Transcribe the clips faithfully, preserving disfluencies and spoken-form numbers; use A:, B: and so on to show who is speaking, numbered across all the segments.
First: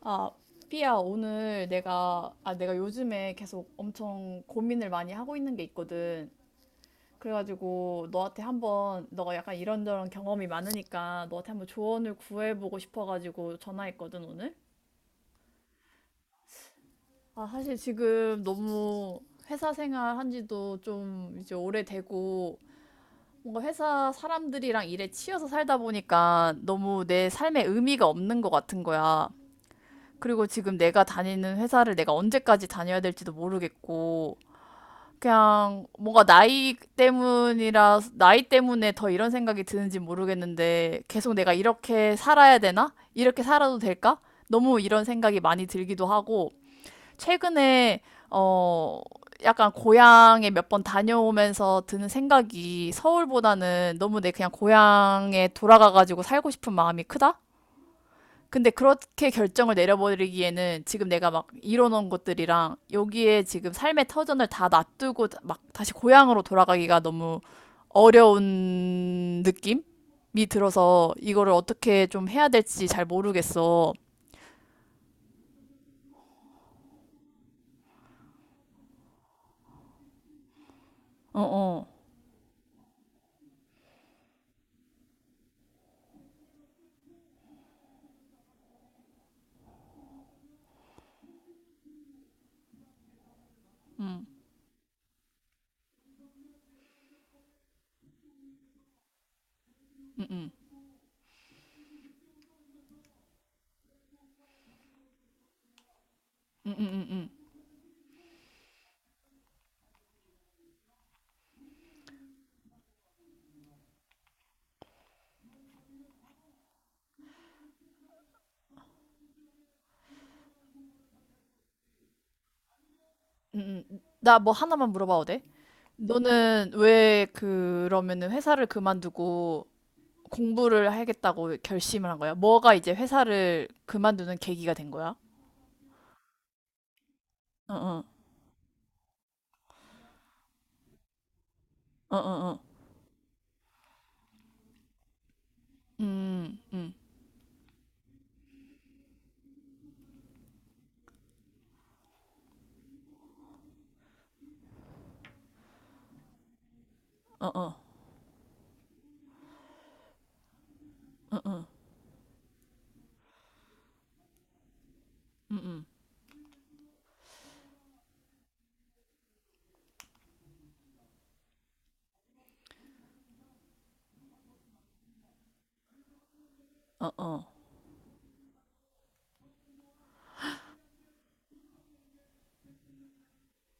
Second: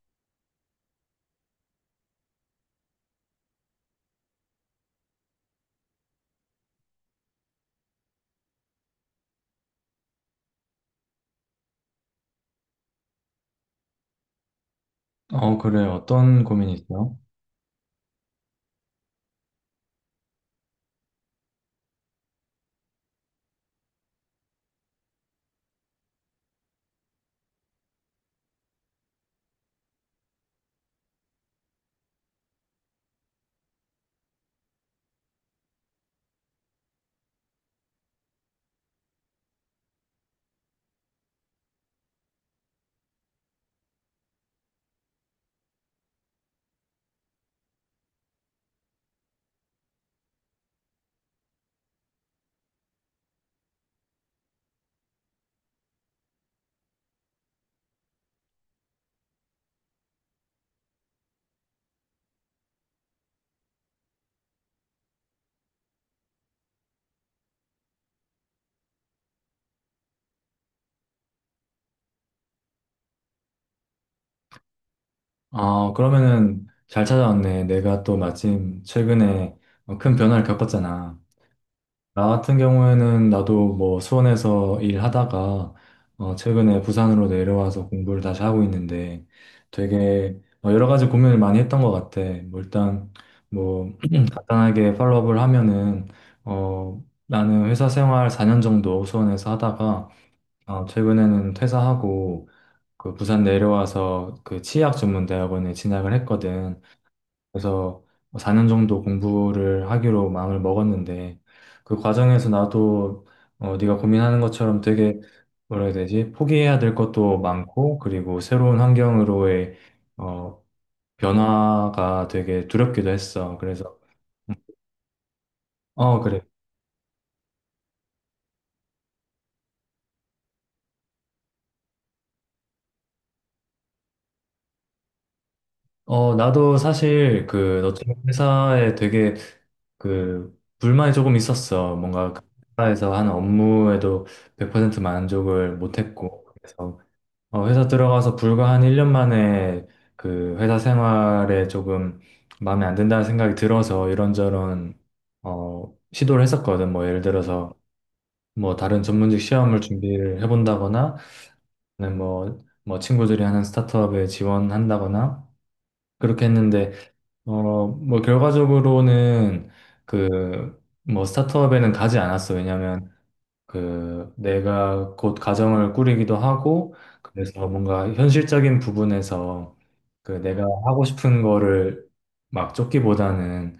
A: 아, 삐야, 오늘 내가, 아, 내가 요즘에 계속 엄청 고민을 많이 하고 있는 게 있거든. 그래가지고 너한테 한번, 너가 약간 이런저런 경험이 많으니까 너한테 한번 조언을 구해보고 싶어가지고 전화했거든, 오늘.
B: 어, 그래. 어떤 고민이 있어요?
A: 아, 사실 지금 너무 회사 생활 한 지도 좀 이제 오래되고, 뭔가 회사 사람들이랑 일에 치여서 살다 보니까 너무 내 삶에 의미가 없는 것 같은 거야. 그리고 지금 내가 다니는 회사를 내가 언제까지 다녀야 될지도 모르겠고, 그냥 뭔가 나이 때문이라, 나이 때문에 더 이런 생각이 드는지 모르겠는데, 계속 내가 이렇게 살아야 되나? 이렇게 살아도 될까? 너무 이런 생각이 많이 들기도 하고, 최근에, 어, 약간 고향에 몇 번 다녀오면서 드는 생각이 서울보다는 너무 내 그냥 고향에 돌아가가지고 살고 싶은 마음이 크다? 근데 그렇게 결정을 내려버리기에는 지금 내가 막 이뤄놓은 것들이랑 여기에 지금 삶의 터전을 다 놔두고 막 다시 고향으로 돌아가기가 너무 어려운 느낌이 들어서 이거를 어떻게 좀 해야 될지 잘 모르겠어.
B: 아, 그러면은 잘 찾아왔네. 내가 또 마침 최근에 어, 큰 변화를 겪었잖아.
A: 어, 어.
B: 나 같은 경우에는 나도 뭐 수원에서 일하다가 어, 최근에 부산으로 내려와서 공부를 다시 하고 있는데 되게 어, 여러 가지 고민을 많이 했던 것 같아. 뭐 일단 뭐 간단하게 팔로업을 하면은 어, 나는 회사 생활 사 년 정도 수원에서 하다가 어, 최근에는 퇴사하고 그 부산 내려와서 그 치의학 전문대학원에 진학을
A: 음, 음,
B: 했거든.
A: 음, 음,
B: 그래서 사 년 정도 공부를 하기로 마음을 먹었는데 그 과정에서 나도 어, 네가 고민하는 것처럼 되게 뭐라 해야 되지? 포기해야 될 것도 많고 그리고 새로운 환경으로의 어, 변화가 되게 두렵기도 했어.
A: 음,
B: 그래서
A: 음. 나 뭐 하나만 물어봐도 돼?
B: 어, 그래.
A: 너는 왜 그러면은 회사를 그만두고 공부를 하겠다고 결심을 한 거야? 뭐가 이제 회사를 그만두는 계기가 된 거야?
B: 어, 나도 사실
A: 어,
B: 그
A: 어,
B: 너처럼 회사에 되게 그 불만이 조금 있었어.
A: 어,
B: 뭔가 그
A: 어, 어.
B: 회사에서 하는 업무에도 백 퍼센트 만족을 못했고
A: 음, 음.
B: 그래서 어, 회사 들어가서 불과 한 일 년 만에 그 회사 생활에 조금 마음에 안 든다는 생각이 들어서 이런저런 어, 시도를 했었거든. 뭐 예를
A: 어,
B: 들어서
A: 어.
B: 뭐 다른 전문직 시험을 준비를 해본다거나 아니면 뭐, 뭐 친구들이 하는 스타트업에 지원한다거나 그렇게 했는데 어, 뭐, 결과적으로는 그, 뭐, 스타트업에는 가지 않았어. 왜냐면, 그, 내가 곧 가정을 꾸리기도 하고, 그래서 뭔가 현실적인 부분에서 그 내가 음, 하고 싶은 거를 막 쫓기보다는,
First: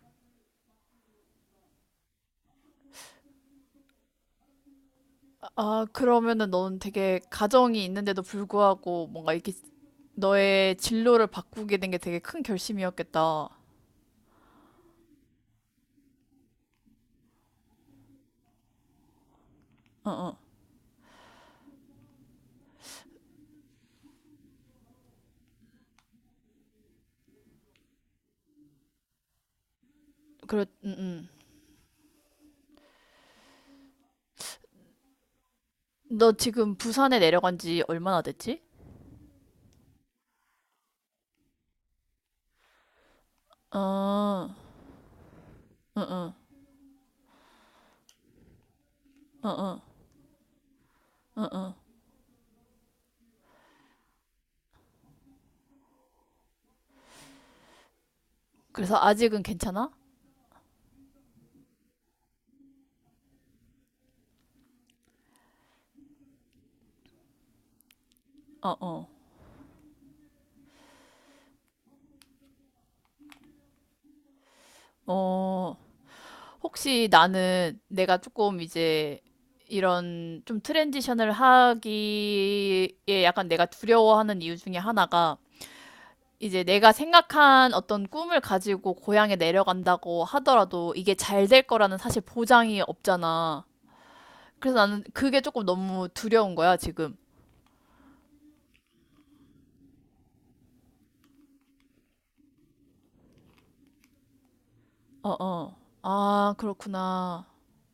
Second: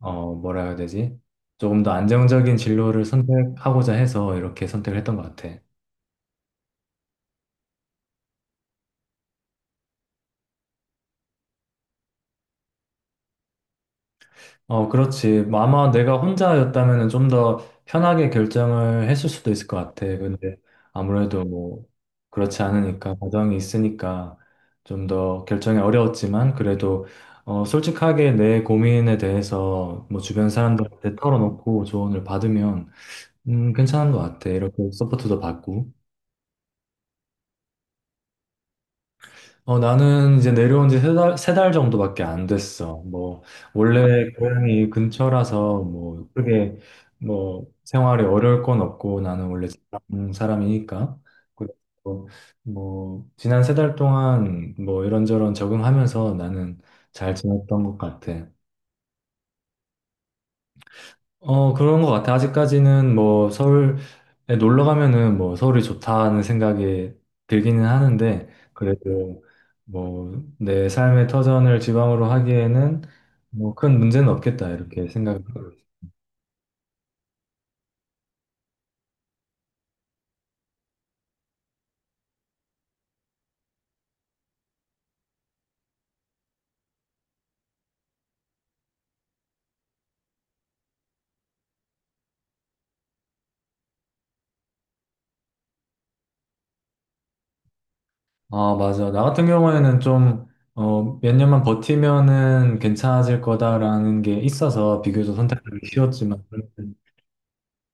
B: 어, 뭐라 해야 되지? 조금 더 안정적인 진로를 선택하고자 해서 이렇게 선택을 했던 것 같아.
A: 아, 그러면은 넌 되게 가정이 있는데도 불구하고 뭔가 이렇게 너의 진로를 바꾸게 된 게 되게 큰 결심이었겠다.
B: 어, 그렇지. 뭐 아마 내가 혼자였다면 좀 더 편하게 결정을 했을 수도 있을 것 같아. 근데 아무래도 뭐 그렇지 않으니까, 가정이 있으니까 좀 더 결정이 어려웠지만 그래도 어, 솔직하게 내 고민에 대해서 뭐 주변
A: 그래, 음,
B: 사람들한테
A: 음.
B: 털어놓고 조언을 받으면 음, 괜찮은 것 같아. 이렇게 서포트도 받고.
A: 너 지금 부산에 내려간 지 얼마나 됐지?
B: 어, 나는 이제 내려온 지 세 달, 세 달 정도밖에 안 됐어. 뭐,
A: 어,
B: 원래
A: 어,
B: 고향이 근처라서 뭐,
A: 어,
B: 크게 뭐, 생활이 어려울 건 없고, 나는
A: 어,
B: 원래
A: 어,
B: 지방 사람이니까.
A: 어, 어.
B: 그래서 뭐, 지난 세 달 동안 뭐, 이런저런 적응하면서 나는 잘 지냈던 것 같아.
A: 그래서 아직은 괜찮아?
B: 어, 그런 것 같아. 아직까지는 뭐 서울에 놀러 가면은 뭐 서울이 좋다는 생각이 들기는 하는데,
A: 어, 어,
B: 그래도 뭐 내 삶의 터전을 지방으로 하기에는 뭐 큰 문제는 없겠다. 이렇게 생각을 하고
A: 어.
B: 있어.
A: 혹시 나는 내가 조금 이제 이런 좀 트랜지션을 하기에 약간 내가 두려워하는 이유 중에 하나가 이제 내가 생각한 어떤 꿈을 가지고 고향에 내려간다고 하더라도 이게 잘 될 거라는 사실 보장이 없잖아. 그래서 나는 그게 조금 너무 두려운 거야, 지금.
B: 아, 맞아. 나 같은 경우에는 좀, 어, 몇 년만 버티면은 괜찮아질 거다라는 게 있어서
A: 어,
B: 비교적
A: 어.
B: 선택하기 쉬웠지만,
A: 아, 그렇구나.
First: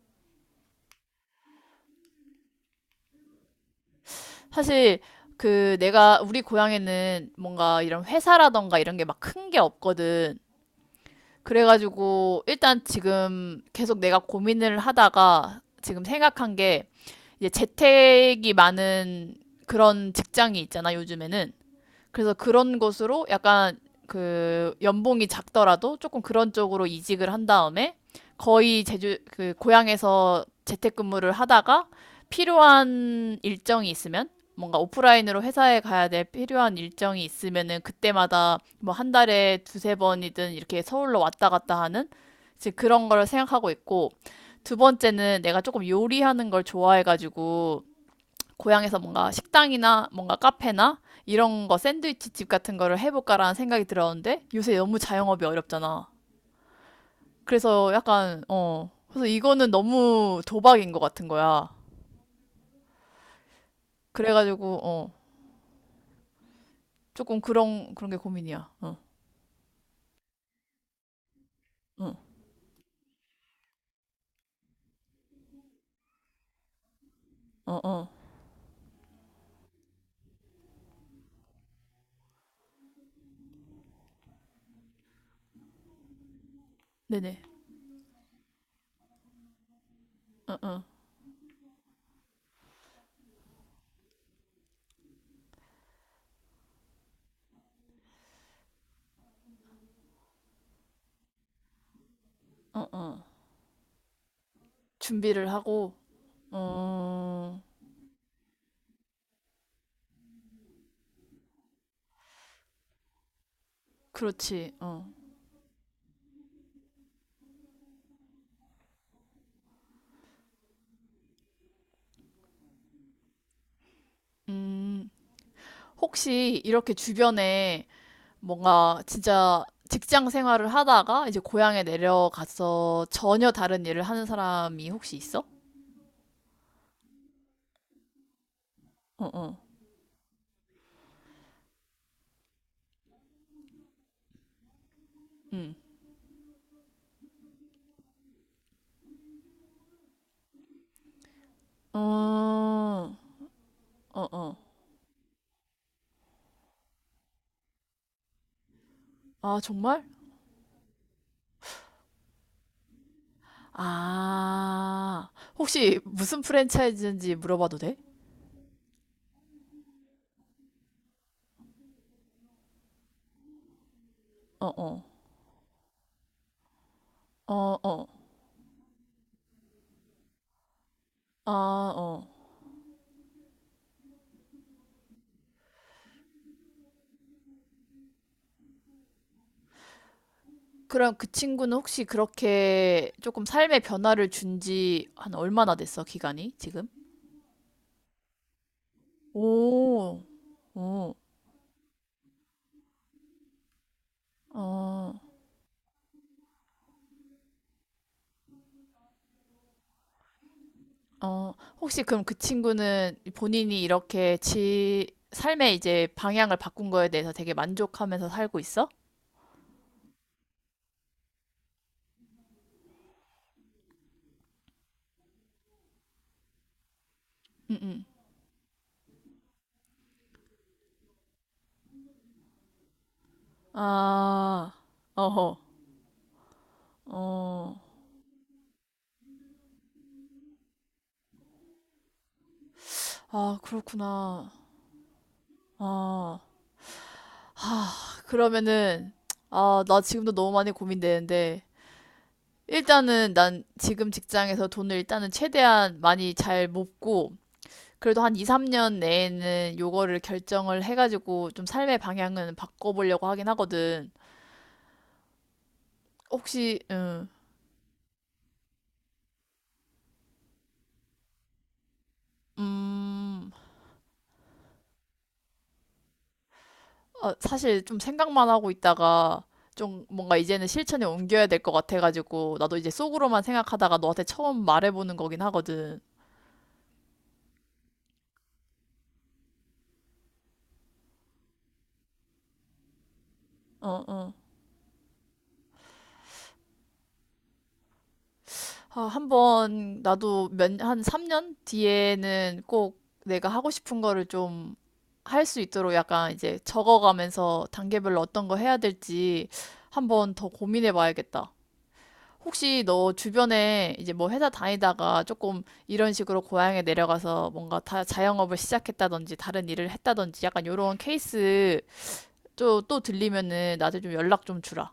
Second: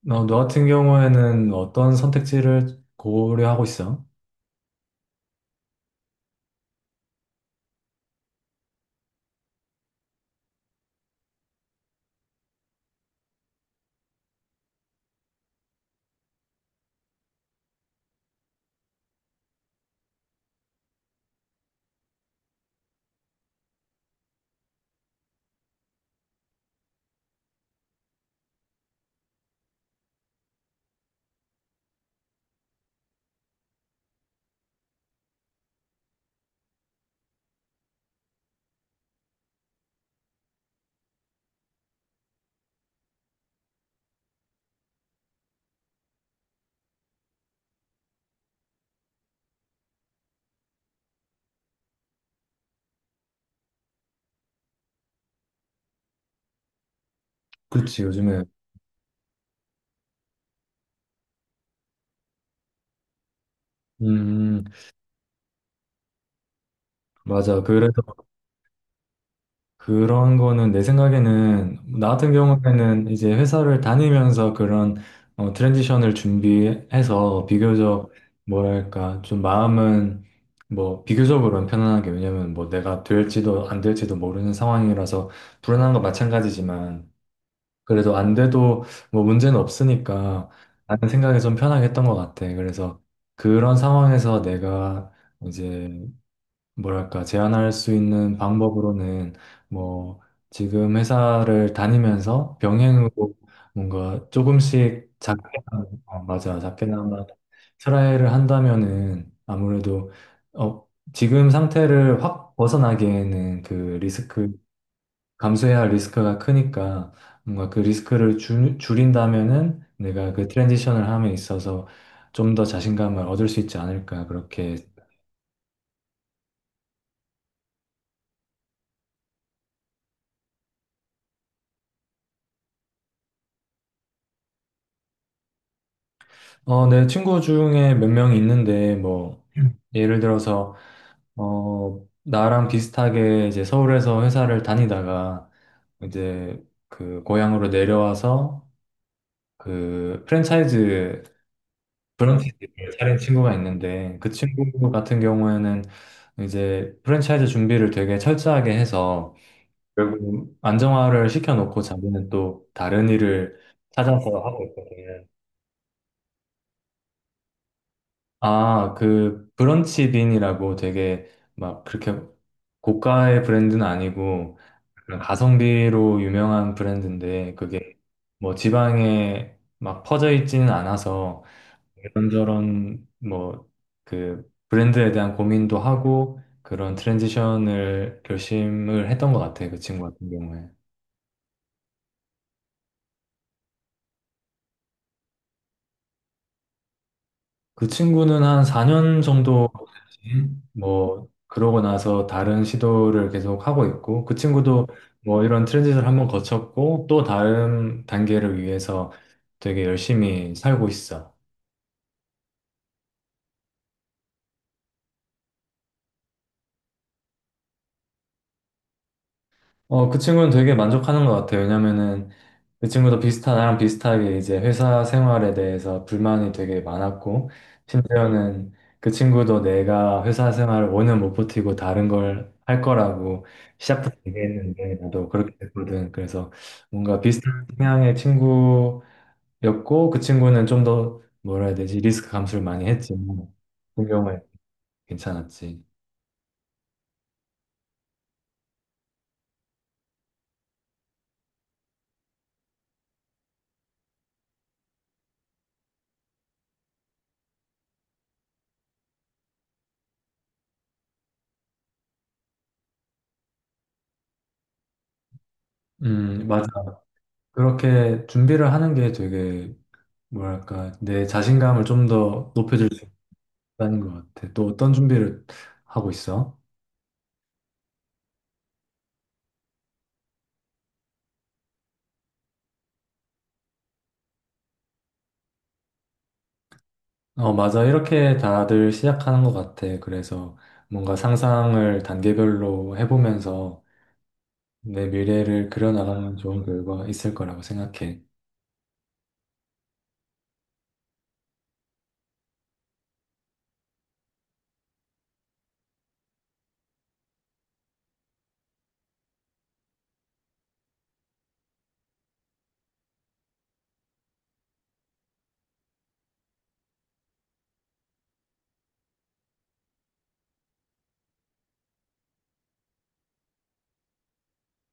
B: 어, 너 같은 경우에는 어떤 선택지를 고려하고 있어?
A: 사실 그 내가 우리 고향에는 뭔가 이런 회사라던가 이런 게 막 큰 게 없거든. 그래가지고 일단 지금 계속 내가 고민을 하다가 지금 생각한 게 이제 재택이 많은 그런 직장이 있잖아, 요즘에는. 그래서 그런 것으로 약간 그 연봉이 작더라도 조금 그런 쪽으로 이직을 한 다음에 거의 제주 그 고향에서 재택근무를 하다가 필요한 일정이 있으면 뭔가 오프라인으로 회사에 가야 될 필요한 일정이 있으면은 그때마다 뭐 한 달에 두세 번이든 이렇게 서울로 왔다 갔다 하는 이제 그런 걸 생각하고 있고, 두 번째는 내가 조금 요리하는 걸 좋아해가지고 고향에서 뭔가 식당이나 뭔가 카페나 이런 거 샌드위치 집 같은 거를 해볼까라는 생각이 들었는데 요새 너무 자영업이 어렵잖아. 그래서
B: 그치, 요즘에.
A: 약간 어 그래서 이거는 너무 도박인 것 같은 거야.
B: 음.
A: 그래가지고 어 조금
B: 맞아.
A: 그런
B: 그래서
A: 그런 게 고민이야. 어어.
B: 그런 거는 내 생각에는 나 같은 경우에는 이제 회사를 다니면서 그런 어, 트랜지션을 준비해서
A: 어, 어.
B: 비교적 뭐랄까 좀 마음은 뭐 비교적으로는 편안하게 왜냐면 뭐 내가 될지도 안 될지도 모르는 상황이라서 불안한 건 마찬가지지만
A: 네네.
B: 그래도 안 돼도 뭐 문제는 없으니까 라는 생각이 좀 편하게 했던 것 같아. 그래서 그런 상황에서 내가 이제 뭐랄까, 제한할 수 있는 방법으로는 뭐 지금 회사를 다니면서
A: 어, 어.
B: 병행으로 뭔가 조금씩
A: 준비를
B: 작게나마,
A: 하고.
B: 어, 맞아, 작게나마
A: 어.
B: 트라이를 한다면은 아무래도 어, 지금 상태를 확 벗어나기에는 그 리스크,
A: 그렇지.
B: 감수해야 할 리스크가 크니까 뭔가 그 리스크를 줄, 줄인다면은 내가 그 트랜지션을 함에 있어서 좀 더 자신감을 얻을 수 있지 않을까 그렇게
A: 어음. 혹시 이렇게 주변에 뭔가 진짜 직장 생활을 하다가 이제 고향에 내려가서 전혀 다른 일을 하는 사람이 혹시 있어?
B: 어, 내 친구 중에 몇 명이 있는데,
A: 어,
B: 뭐,
A: 어.
B: 음. 예를 들어서, 어, 나랑 비슷하게 이제 서울에서 회사를 다니다가,
A: 응.
B: 이제 그 고향으로 내려와서 그 프랜차이즈
A: 어,
B: 브런치를 차린 친구가 있는데,
A: 어,
B: 그
A: 어.
B: 친구 같은 경우에는 이제 프랜차이즈 준비를 되게 철저하게 해서,
A: 아, 정말?
B: 결국 안정화를 시켜놓고 자기는 또 다른 일을 찾아서 하고 있거든.
A: 아, 혹시 무슨 프랜차이즈인지 물어봐도 돼?
B: 아, 그 브런치 빈이라고 되게 막 그렇게 고가의 브랜드는 아니고
A: 어, 어.
B: 약간 가성비로 유명한 브랜드인데
A: 어,
B: 그게
A: 어.
B: 뭐 지방에 막 퍼져 있지는 않아서
A: 아, 어.
B: 이런저런 뭐 그 브랜드에 대한 고민도 하고 그런 트랜지션을 결심을 했던 것 같아요. 그 친구 같은 경우에.
A: 그럼 그 친구는 혹시 그렇게 조금 삶의 변화를 준지 한 얼마나 됐어, 기간이 지금?
B: 그 친구는 한 사 년 정도
A: 오, 오,
B: 뭐 그러고 나서 다른 시도를 계속 하고 있고 그 친구도
A: 어.
B: 뭐 이런 트랜짓을 한번 거쳤고 또 다른 단계를 위해서 되게 열심히 살고 있어.
A: 어, 혹시 그럼 그 친구는 본인이 이렇게 지 삶의 이제 방향을 바꾼 거에 대해서 되게 만족하면서 살고 있어?
B: 어, 그 친구는 되게 만족하는 것 같아요. 왜냐면은 그 친구도 비슷한, 나랑 비슷하게 이제 회사 생활에 대해서 불만이 되게 많았고,
A: 응, 응.
B: 심지어는 그 친구도 내가 회사 생활을 오 년 못 버티고 다른 걸 할 거라고 시작부터
A: 아,
B: 얘기했는데, 나도 그렇게
A: 어허.
B: 됐거든. 그래서 뭔가 비슷한
A: 어,
B: 성향의 친구였고, 그 친구는 좀 더, 뭐라 해야 되지, 리스크 감수를 많이 했지만,
A: 아,
B: 분명히
A: 그렇구나.
B: 괜찮았지.
A: 아, 그러면은, 아, 나 지금도 너무 많이 고민되는데, 일단은 난 지금 직장에서 돈을 일단은 최대한 많이 잘 모으고, 그래도 한 이, 삼 년 내에는 요거를 결정을 해가지고 좀 삶의 방향은 바꿔보려고 하긴 하거든.
B: 음, 맞아.
A: 혹시 음,
B: 그렇게 준비를 하는 게 되게 뭐랄까, 내 자신감을 좀 더 높여줄 수
A: 음,
B: 있다는 것 같아. 또 어떤 준비를 하고 있어?
A: 어, 사실 좀 생각만 하고 있다가 좀 뭔가 이제는 실천에 옮겨야 될 것 같아가지고 나도 이제 속으로만 생각하다가 너한테 처음 말해보는 거긴 하거든.
B: 어, 맞아. 이렇게 다들 시작하는 것 같아. 그래서 뭔가 상상을 단계별로 해보면서
A: 어, 어.
B: 내 미래를 그려나가면 좋은 결과 있을 거라고 생각해.
A: 아, 한번 나도 몇, 한 삼 년 뒤에는 꼭 내가 하고 싶은 거를 좀 할 수 있도록 약간 이제 적어가면서 단계별로 어떤 거 해야 될지 한번 더 고민해 봐야겠다. 혹시 너 주변에 이제 뭐 회사 다니다가 조금 이런 식으로 고향에 내려가서 뭔가 다 자영업을 시작했다든지 다른 일을 했다든지 약간 요런 케이스 또, 또 들리면은 나한테 좀 연락 좀 주라.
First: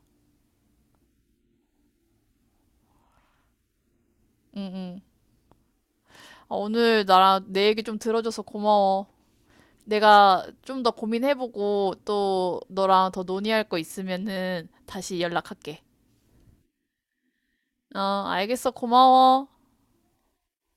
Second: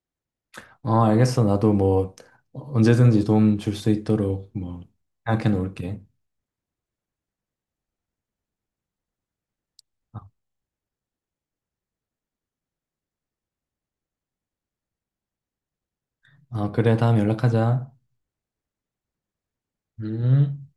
B: 어, 알겠어. 나도 뭐 언제든지 도움 줄 수 있도록
A: 응,
B: 뭐
A: 응.
B: 생각해 놓을게.
A: 아, 오늘 나랑 내 얘기 좀 들어줘서 고마워. 내가 좀 더 고민해보고 또 너랑 더 논의할 거 있으면은 다시 연락할게.
B: 아, 그래. 다음에 연락하자.
A: 어, 알겠어. 고마워.
B: 음.